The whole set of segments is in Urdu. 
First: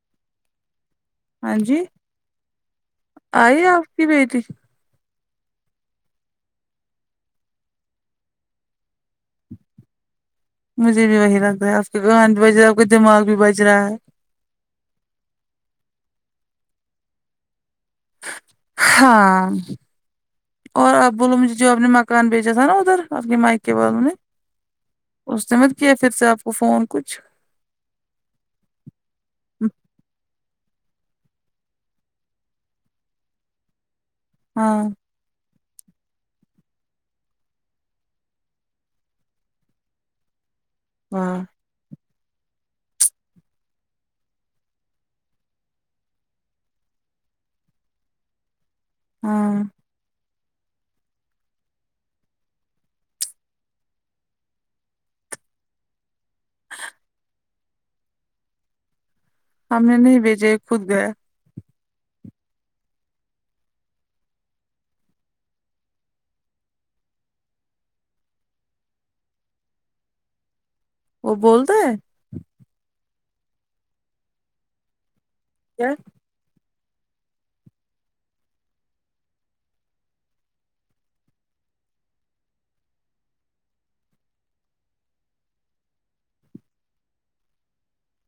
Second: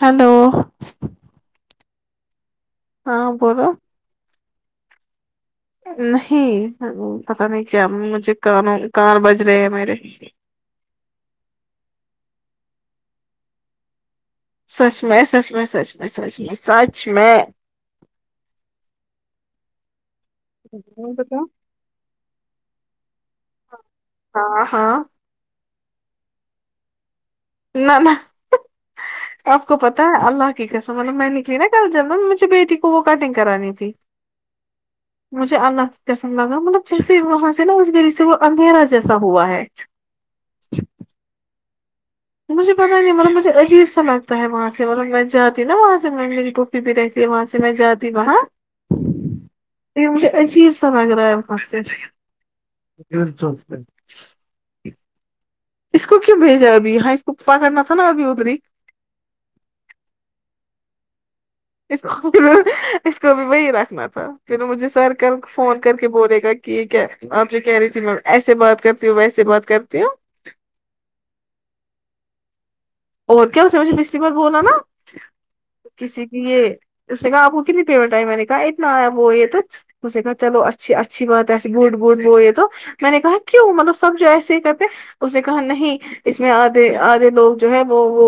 ہیلو ہاں جی ہاں آئی بولو آپ کی بیٹی نہیں پتا نہیں کیا مجھے کانوں کار بج رہے ہیں میرے مجھے بھی وہی لگ رہا ہے آپ کے گان بھی بج رہا ہے آپ کا دماغ بھی بج رہا ہے سچ میں سچ میں سچ میں سچ میں سچ میں ہاں اور آپ بولو مجھے جو اپ نے مکان بیچا تھا نا ادھر اپ کے مائکے والو نے ہاں ہاں اس نے مت کیا پھر سے آپ کو فون کچھ نہ نہ آپ کو پتا ہے اللہ کی قسم مطلب میں نکلی نا کل جانا مجھے بیٹی کو وہ کٹنگ کرانی تھی ہاں مجھے اللہ کی قسم لگا مطلب جیسے وہاں سے نا اس گری سے وہ اندھیرا جیسا ہوا ہے ہاں مجھے پتاہ نہیں مطلب مجھے عجیب سا لگتا ہے وہاں سے مطلب میں جاتی ہو نا وہاں سے میں م پھر پھر رہ ایسی لیے وہاں سے میں جاتی وہاں ہاں [unintelligible] یہ مجھے عجیب سمجھ رہا ہے اس کو کیوں بھیجا ہے ابھی ہاں اس کو پا کرنا تھا نا اب ادری ہم نے نہیں بھیجے یہ خود گیا ہے اس کو اس کو بھی وہی رکھنا تھا پھر مجھے سر کل فون کر کے بولے گا کی یہ آپ جو کہہ رہی تھی میں ایسے بات کرتی ہوں ویسے بات کرتی ہوں وہ بولتا ہیں اور کیا اسے مجھے پچھلی بار بولا نا کیا کسی یہ اس نے کہا آپ کو کتنی پیمٹ آئی میں نے کہا اتنا آیا وہ یہ تو اس نے کہا چلو اچھی اچھی بات ہے گوڈ گوڈ وہ یہ تو میں نے کہا کیوں مطلب سب جو ایسے ہی کرتے اس نے کہا نہیں اس میں آدھے آدھے لوگ جو ہے وہ وہ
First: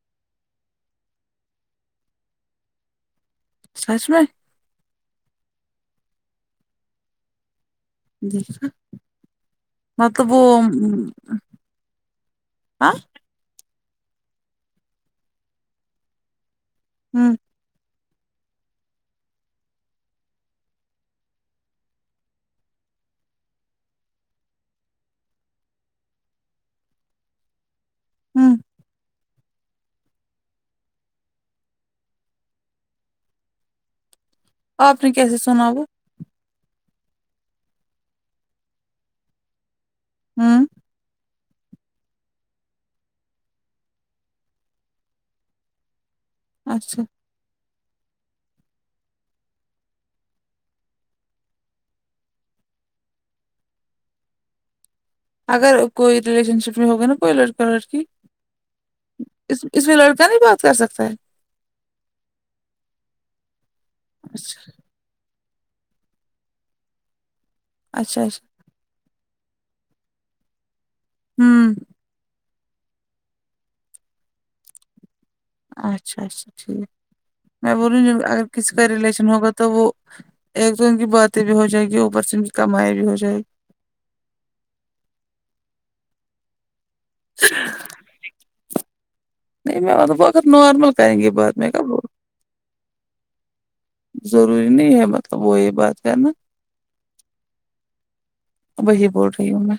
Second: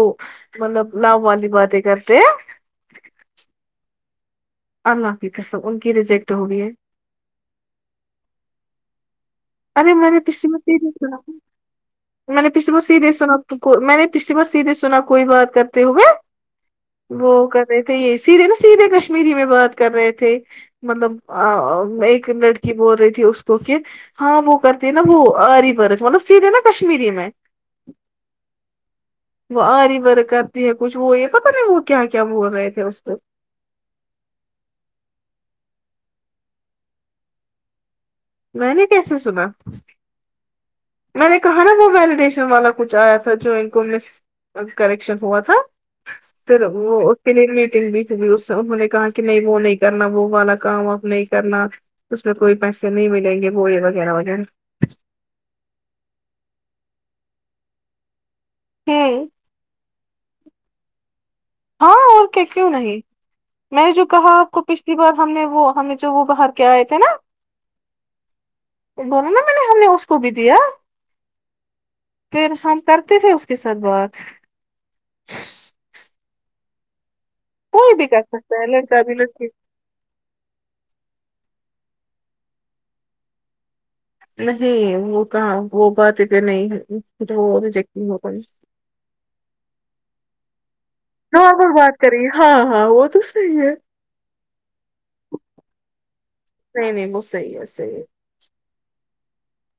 مطلب نام والی باتیں کرتے ہیں سچ میں اللہ کی قسم ان کی ریجیکٹ ہوگئی ہے [unintelligible] ارے میں نے مطلب وہ پچھ میں س دے سنا میں نے پچھے میں ہاں سید دے سنا تو میں نے پچھلی بار سیدھے سنا کوئی بات کرتے ہوئے وہ ہمم کر رہے تھے یہ اسی لیے نا سیدھے کشمیری میں بات کر رہے تھے مطلب ایک لڑکی بول رہی تھی اس کو کہ ہاں وہ کرتی ہیں نا وہ ہری برش مطلب سیدھے نا کشمیری میں ہوں وہ آری ورک کرتی ہے کچھ وہ یہ پتہ نہیں وہ کیا کیا بول رہے تھے اس پ آپ نے کیسے سنا وہ میں نے کیسے سنا ہمم میں نے کہا نا وہ ویلیڈیشر والا کچھ آیا تھا جو ان کو میں کریکشن ہوا تھا پھر اچھا وہ کی میٹنگ بھی تھی اس انہوں نے کہا کہ نہیں وہ نہیں کرنا وہ والا کام اپ نہیں کرنا اس میں کوئی پیسے نہیں ملیں گے وہ یہ وغیرہ وغیرہ اگر کوئی ریلیشن شپ میں ہوگا نا کوئی لڑکا لڑکی ہاں اس اس میں لڑکا نہیں بات کر سکتا ہے ہاں اور کیا کیوں نہیں میں نے جو کہا ہے آپ کو پ اسی بار ہم نے وہ ہمیں جو وہ باہر کے آئے تھے نا اچھا اچھ بولو نا میں نے ہم نے اس کو بھی دیا ہوں پھر ہم کرتے تھے اس کے ساتھ بات اچھا اچھا ٹھیک میں کوئی بولوں بھی کر اگر سکتا ہے کسی کا لڑکا بھی ریلیشن لڑکی ہوگا تو وہ ایک تو ان کی باتیں بھی ہو جائیں گی اوپر سے ان کی کمائی بھی ہو جائے نہیں وہ کہاں وہ بات اتنے نہیں ہے وہجیک نہیں ہو پایۓ نہیں مطلب اگر نارمل کریں گے میں نارمل بات کب کری ہاں ہاں وہ تو صحیح ہے ضروری نہیں ہے مطلب وہی بات کرنا نہیں نہیں وہ صحیح ہے صحیح ہے وہی بول رہی ہوں میں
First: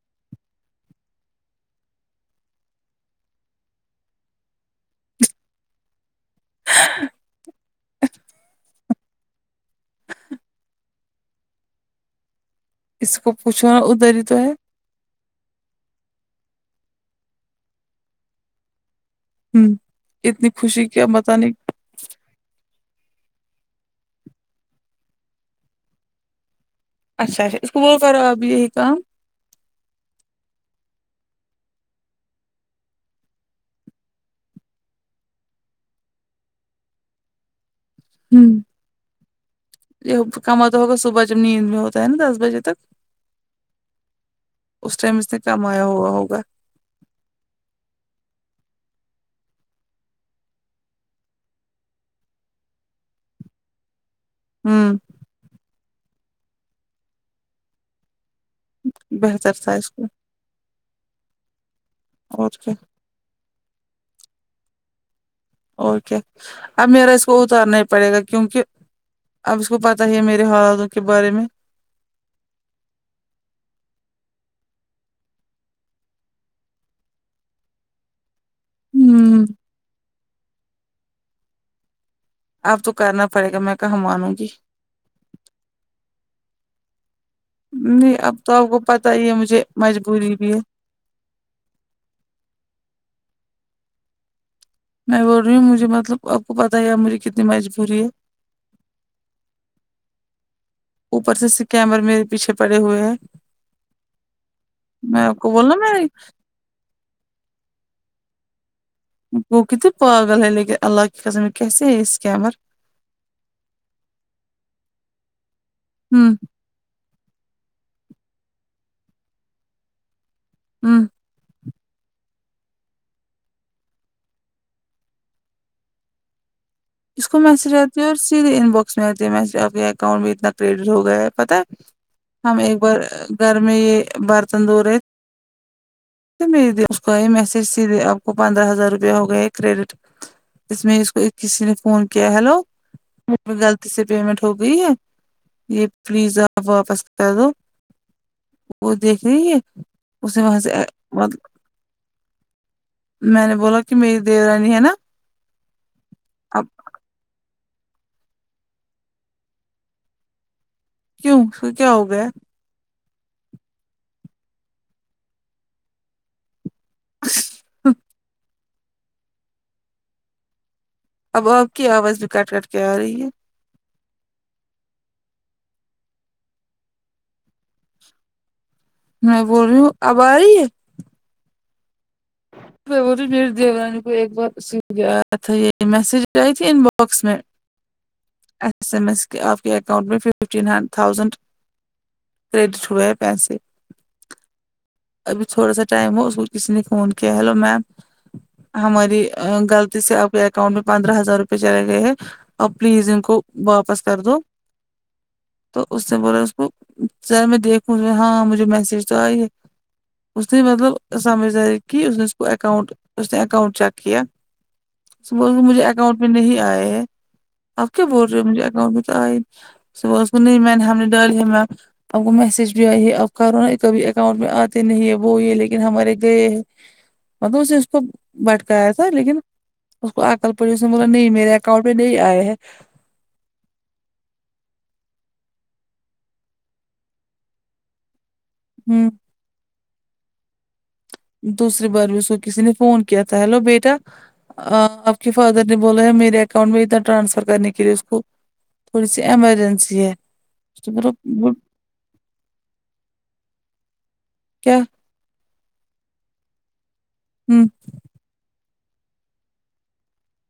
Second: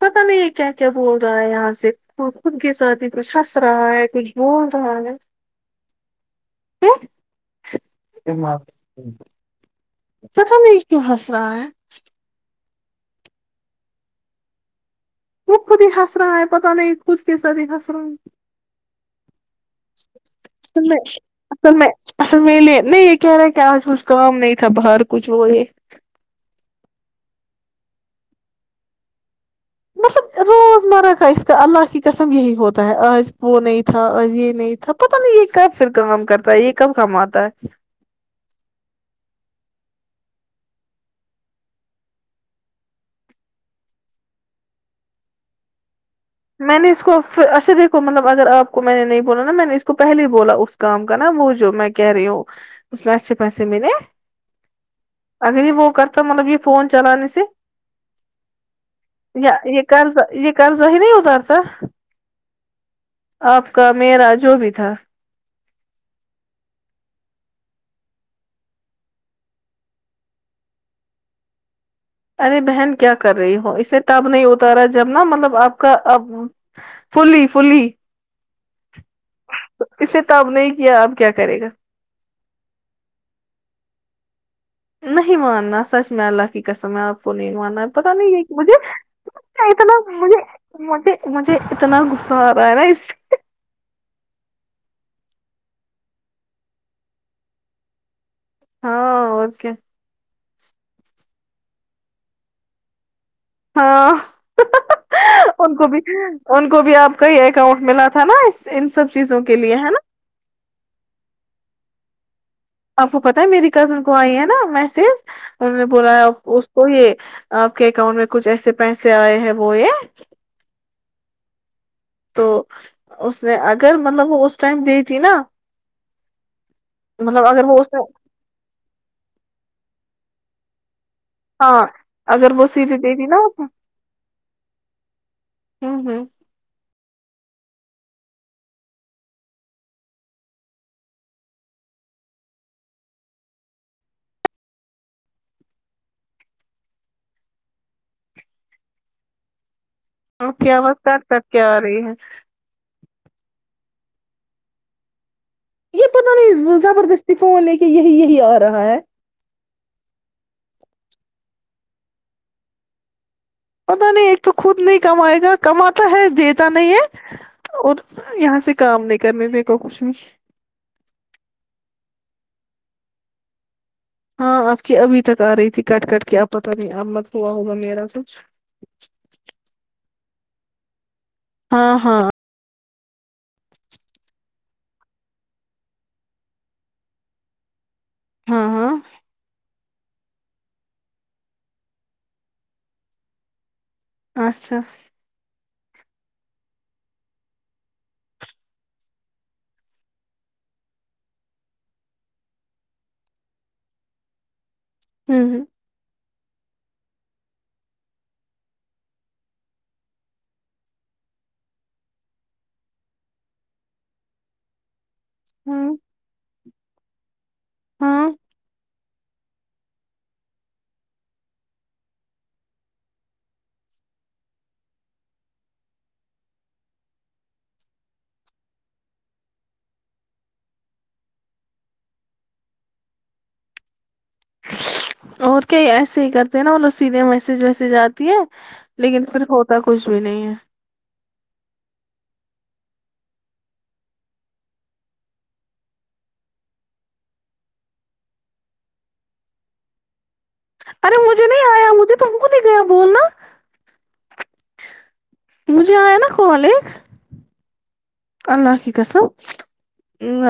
پتا نہیں یہ کیا کیا بول رہا ہے یہاں سے وہ خود کے ساتی کچھ ہس رہا ہے کچھ بول رہا ہے [unintelligible] پتہ نہیں کیوں ہنس رہا ہے اس کو پوچھو ادھر ہی تو ہے وہ خود ہی ہس رہا ہے پتا نہیں خود کی سد ہس رہا ہوں اتنی تم خوشی نے کیا بتا نہیں ہم نے اصل میں لیے نہیں یہ کہہ رہا کہ آج کچھ کام نہیں تھا باہر کچھ وہ یہ اچھا اس کو بولو کرو آپ یہی کام مطلب روزمرہ کا اس کا اللہ کی قسم یہی ہوتا ہے آج وہ نہیں تھا آج یہ نہیں تھا پتا نہیں یہ کب پھر کام کرتا ہے یہ کب کماتا ہے ہمم یہ کماتا ہوگا صبح جب نیند میں ہوتا ہے نا دس بجے تک اس ٹائم اس نے کام آیا ہوا ہوگا میں نے اس کو پ اچھا دیکھو مطلب اگر آپ کو میں نے نہیں بولا نا میں نے اس کو پہلے ہی بولا اس کام کا نا وہ جو میں کہہ رہی ہوں اس میں اچھے پیسے ملے ہوں اگرھی وہ کرتا مطلب یہ فون چلانے سے بہتر تھا یہ اس کو قرضہ یہ قرضہ ہی نہیں اترتا اور کیا اپ کا میرا جو بھی تھا اوکے اب میرا اس کو اتارنا ہی پڑے گا کیونکہ اب اس کو پتا ہے میرے حالاتوں کے بارے میں ارے بہن کیا کر رہی ہو اسے تب نہیں ہوتا رہا جب نا مطلب آپ کا اب فلی فلی ہوں اسے تب نے کیا اب کیا کرے گا اب تو کرنا پڑے گا میں کہاں مانوں گی نہیں ماننا سچ میں اللہ کی قسم ہے اپ کو نہیں گانا پتا نہیں اب یہ تو کہ آپ مجھے کو پتا ہی ہے مجھے اتنا مجبوری مجھے بھی ہے کے مجھے اتنا غصہ آ رہا ہے نا اس میں بول رہی ہوں مجھے مطلب آپ کو پتا ہے یار آپ میری کتنی مجبوری ہے ہاں اور کیا اوپر سے اسکیمر میرے پیچھے پڑے ہوئے ہیں ہاں میں آپ کو بولنا ان میں بھی ان کو بھی آپ کا ہی اکاؤنٹ ملا تھا نا اس ان سب چیز گوگی تو پاگل ہے اللہ کی خسم کیسے اس سکیمر آپ کو پتا ہے میری کزن کو آئی ہے نا میسج انہوں نے بولا ہوں تو یہ آپ کے اکاؤنٹ میں کچھ ایسے پیسے آئے ہیں وہ یہ ہوں تو اس نے اگر مطلب وہ اس ٹائم دی تھی نا اس کو مطلب اگر میسج وہ اس اتی نے ہے اور سیدھے ان باکس میں اتی ہے کے اکاؤنٹ بھی اتنا کریڈٹ ہو گیا ہے پتا ہاں ہے اگر ہم وہ ایک سیدھے بار دے دی نا گھر میں یہ برتن دھو رہے ہمم ہمم ماس کو یہ میسج سید دے اپ کو پندرہ ہزار روپیہ ہو گیا ہے کریڈٹ اس میں اس کو ایک کسی نے فون کیا ہیلو میر غلطی سے پیمنٹ ہو گئی ہے یہ پلیز اپ واپس کر دو وہ دیکھ رہیے آپکی آواز کٹ کٹ کے آرہی ہے میں نے بولا کہ میری دورانی ہے نا یہ پتا اب نہیں زبردستی فون لے کے یہی یہی آرہا ہے کیوں کیا ہو گیا پتا نہیں ایک تو خود نہیں کمائے گا کماتا ہے دیتا نہیں ہے اور یہاں سے کام نہیں کرنے دیگا کچھ بھی اب آپ کی آواز بھی کٹ کٹ کے آ رہی ہے ہاں آپ کی ابھی تک آ رہی تھی کٹ کٹ کے آپ پتہ نہیں آپ مت ہوا ہوگا میرا کچھ میں بول رہی ہوں اب آ رہی ہے ہاں ہاں ب رہ میری دیورانی کو ایک بار س گیا تھا یہ میسج آئی تھی ان باکس میں ہاں ایس ایم ہاں ایس کے آپ کے اکاؤنٹ میں ف ففٹی ناین تھاؤزینڈ کریڈٹ ہوے ہے پیسے اچھا ابھی تھوڑا سا ٹائم ہو اسمیں کسی نے فون کیا ہیلو میم ہماری غلطی سے آپ کے اکاؤنٹ میں پندرہ ہزار روپئے چلے گئے ہیں آاپ پلیز ان کو واپس کر دو ہوں ہوں تو اس سے بولا اس کو چا میں دیکھوں گی ہاں مجھے میسج تو ائی ہے اس نے مطلب سمجھ داری کی اس نے اس کو اکاؤنٹ اس نے اکاؤنٹ چیک کیا صبح سے مجھے ہوں اکاؤنٹ میں نہیں آئے ہیں آپ کیا ہاں بول رہے ہو مجھے اکاؤنٹ میں تو آئے صبح اس کو نہیں میں نے ہم نے ڈالی ہے میں آپ کو میسج بھی ائی ہے آپ کرو ن کبھی اکاؤنٹ میں اتے نہیں ہے وہ یہ لیکن ہمارے گئے ہیں مطلب اسے اس کو بھٹکایا تھا لیکن اس کو آ کر پہلے اس نے بولا نہیں میرے اکاؤنٹ میں نہیں آئے ہے اور کیا یہ ایسے ہی کرتے ہیں نا انھو سیدھے میسج ویسیج آتی ہے ہوں لیکن پھر ہوتا کچھ بھی نہیں ہے دوسری بار بھی اسکو کسی نے فون کیا تھا ہیلو بیٹا آں آپ کے فادر نے بولا ہے میرے اکاؤنٹ میں ادھر ٹرانسفر کرنے کے لیے اس کو تھوڑی سی ایمرجنسی ہے ارے مجھے مطلب نہیں ایا مجھے تم کو نہیں گیا بولنا کیا مجھے آیا نا کال ایک ہوں اللہ کی قسم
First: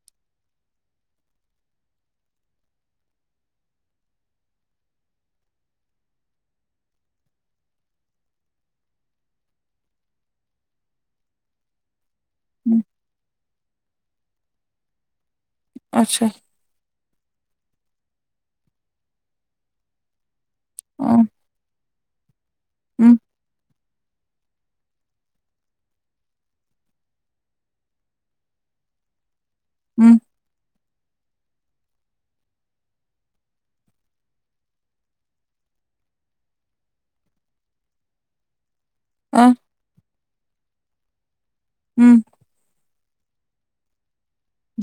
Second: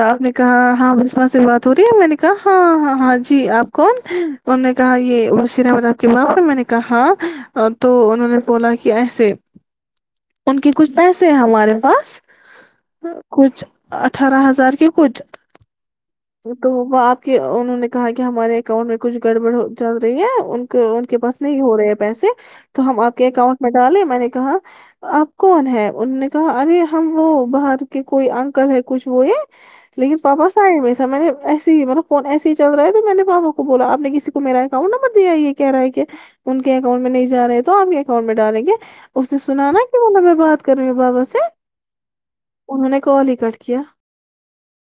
آپ نے کہا ہاں بسما سے بات ہو رہی ہے میں نے کہا ہاں ہاں ہاں جی آپ کون انہوں نے کہا یہ مشیر احمد اپ کے باپ ہیں میں نے کہا ہاں تو انہوں نے بولا کہ ایسے ان کے کچھ پیسے ہیں ہمارے پاس کچھ اٹھارہ ہزار کے کچھ اچھا تو وہ آپ کے انہوں نے کہا کہ ہمارے اکاؤنٹ میں کچھ گڑبڑ ہو چل رہی ہے کے ان کے ہوں پاس نہیں ہو رہے ہیں پیسے تو ہم آپ کے اکاؤنٹ میں ڈالے میں نے کہا آپ کون ہے انوں نے کہا ارے ہم وہ باہر کے کوئی انکل ہے کچھ وہ یہ لیکن ہوں پاپا سائڈ میں میں نے ایسے ہی مطلب فون ایسے ہی چل رہا ہے تو میں نے پاپا کو بولا آپ نے کسی کو میرا اکاؤنٹ نمبر دیا یہ کہہ رہا ہے کہ ان کے اکانٹ میں نہیں جا رہے تو اپ کے اکاؤٹ میں ڈالیں گے اس نے سنا نا کی با میں بات کر رہی ہوں بابا سے ہوں انہوں نے کال ہی کٹ کیا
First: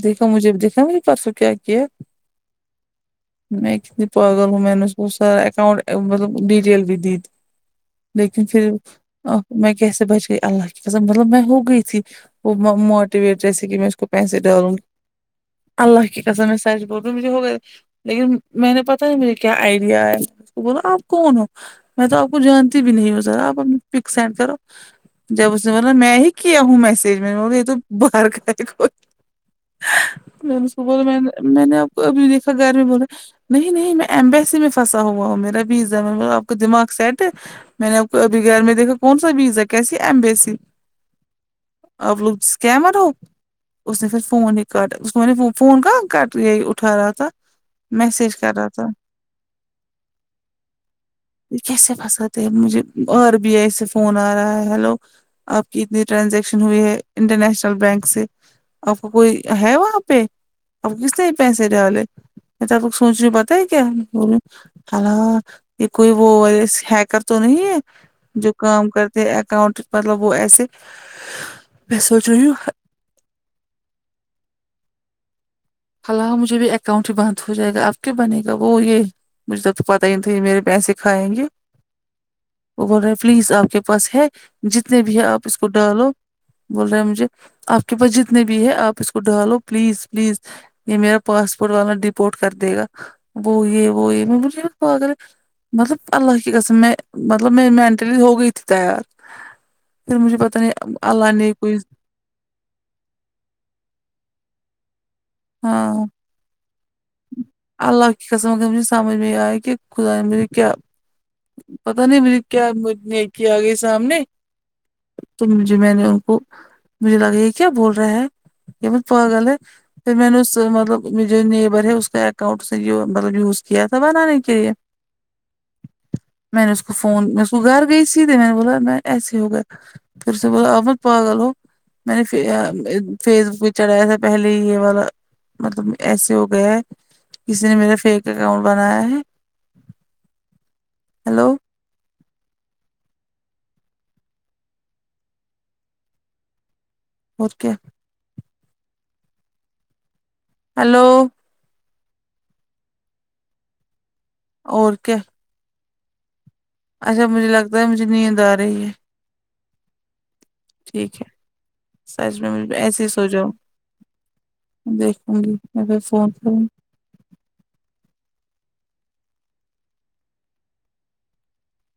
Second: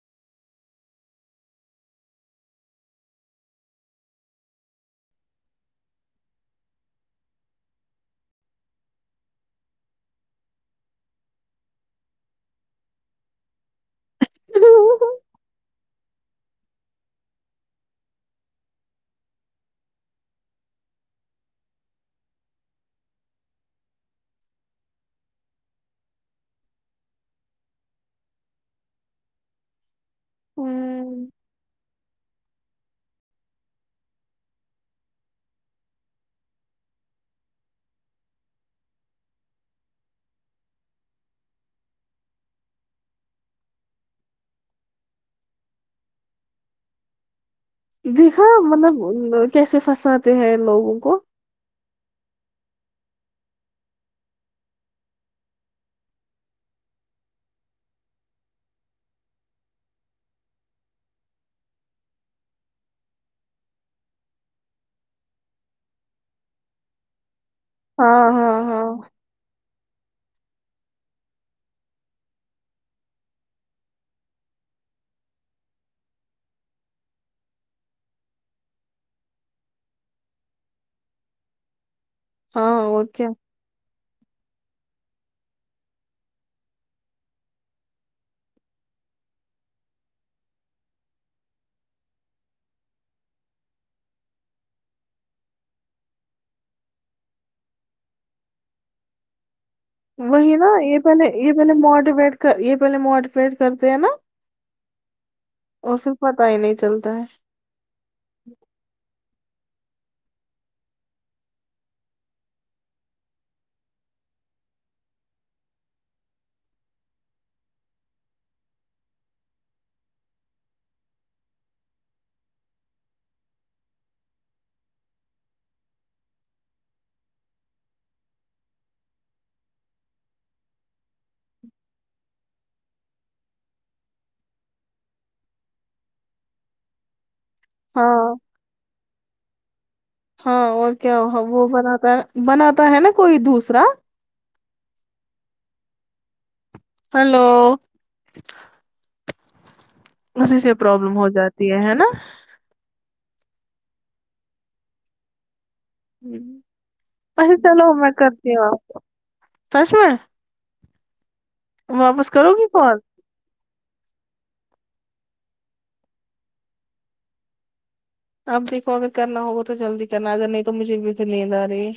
دیکھنا مجھے بھی دیکھنا مجھے پرسوں کیا کیا میں کتنی پاگل ہوں میں نے اس کو سارا اکاؤنٹ مطلب ڈیٹیل بھی دی تھی لیکن پھر ا میں کیسے بچ گئی اللہ کی قسم مطلب میں ہو گئی تھی وہ مو موٹیویٹ جیسے کہ میں اس کو پیسے ڈالوں اللہ کی قسم میں سچھ بول رہی ہوں مجھے ہو گئے لیکن میں نے پتا ہے میرے کیا ایڈیا آیا اسکو بولا آپ کون ہو میں تو اپ کو جانتی بھی نہیں ہوں سر آپ اپنی پک سینڈ کرو جب اس نے بولا میں ہی کیا ہوں میسج میں یہ تو باہر کا کوئی میں نے اس کو بولا میں ہوں نے میں نے آپ کو ابھی دیکھا گھر میں بولا نہیں نہیں میں ایمبیسی میں پھنسا ہوا ہوں میرا ویزا میں نے بولا آپ کا دماغ سیٹ ہے میں نے آپ کو ابھی گھر میں دیکھا کون سا ویزا کیسی ایمبیسی آپ لوگ اسکیمر ہو اس نے پھر فون ہی کاٹ اس فون کہاں کا یہی اٹھا رہا تھا میسج دیکھا کر رہا تھا مطلب کیسے پھنساتے ہیں ان لوگوں کو یہ کیسے پھنساتے مجھے آر بی آئی سے فون آ رہا ہے ہلو آپ کی اتنی ٹرانزیکشن ہوئی ہے انٹر نیشنل بینک سے آپ کوئی ہے وہاں پہ اب کس نے پیسے ڈالے میں تو تب سوچ رہی پتا ہے کیا بول یہ کوئی وہ اس ہیکر تو نہیں ہے ہاں جو ہاں کام ہاں کرتے ہیں اکاؤنٹ مطلب وہ ایسے میں سوچ رہی ہو مجھے بھی اکاؤنٹ ہی بند ہو جائے گا اب کیا بنے گا وہ یہ مجھے تو پتا ہی نہیں تھا یہ میرے پیسے کھائیں گے ہاں وہ بول اور رہے کیا پلیز اپ کے پاس ہے جتنے بھی ہے اپ اس کو ڈالو بول رہے ہیں مجھے اپ کے پاس جتنے بھی ہے اپ اس کو ڈالو پلیز پلیز یہ میرا پاسپورٹ والا ڈپورٹ کر دے گا وہ یہ وہ یہ میں بولی پاگل مطلب اللہ کی قسم میں مطلب میں مینٹلی ہوگئی تھی تیار پھر مجھے وہی پتا نا نہیں یہ پے نے اللہ یہ پے نے کوئی موڈیوٹ یہ پہلے موڈیفئڈ کرتے ہیں نا ہاں اور پھر پتا ہی نہیں چلتا ہے اللہ کی قسم کابھی سمجھ میں آئے کہ خدا م بریے کیا پتا نہیں میری کیا نیکی آ گئی سامنے تو مجھے میں نے ان کو مجھے لگا یہ کیا بول رہا ہے یہ مت پاگل ہے پھر میں نے اس مطلب جو نیبر ہے اس کا اکاؤنٹ اس نے مطلب یوز کیا تھا بنانے کے لیے میں نے اس کو فون اس کو گھر گئی سیدھے میں نے بولا میں ایسے ہوگا پھر اس نے بولا آپ پاگل ہو میں نے فیس بک پہ چڑھایا تھا پہلے ہی یہ والا مطلب ایسے ہو گیا ہے کسی نے میرا فیک ہاں اکاؤنٹ بنایا ہے ہاں اور کیا ہیلو وہ بناتا ہے بناتا ہے نا کوئی دوسرا ہلو اور کیا اسی سے ہیلو پرابلم ہو جاتی ہے نا اور کیا ہمم مجھے اچھا لگتا چلو ہے مجھے میں نیند کرتی آ ہوں آپ رہی ہے کو سچ میں ٹھیک ہے واپس سچ کرو گی میںجھ کال ایسے ہی سوجاؤ دیکھوگی میں پھر فون کروں اب دیکھو اگر کرنا ہوگا تو جلدی کرنا اگر نہیں تو مجھے بکھر نیند آ رہی ہے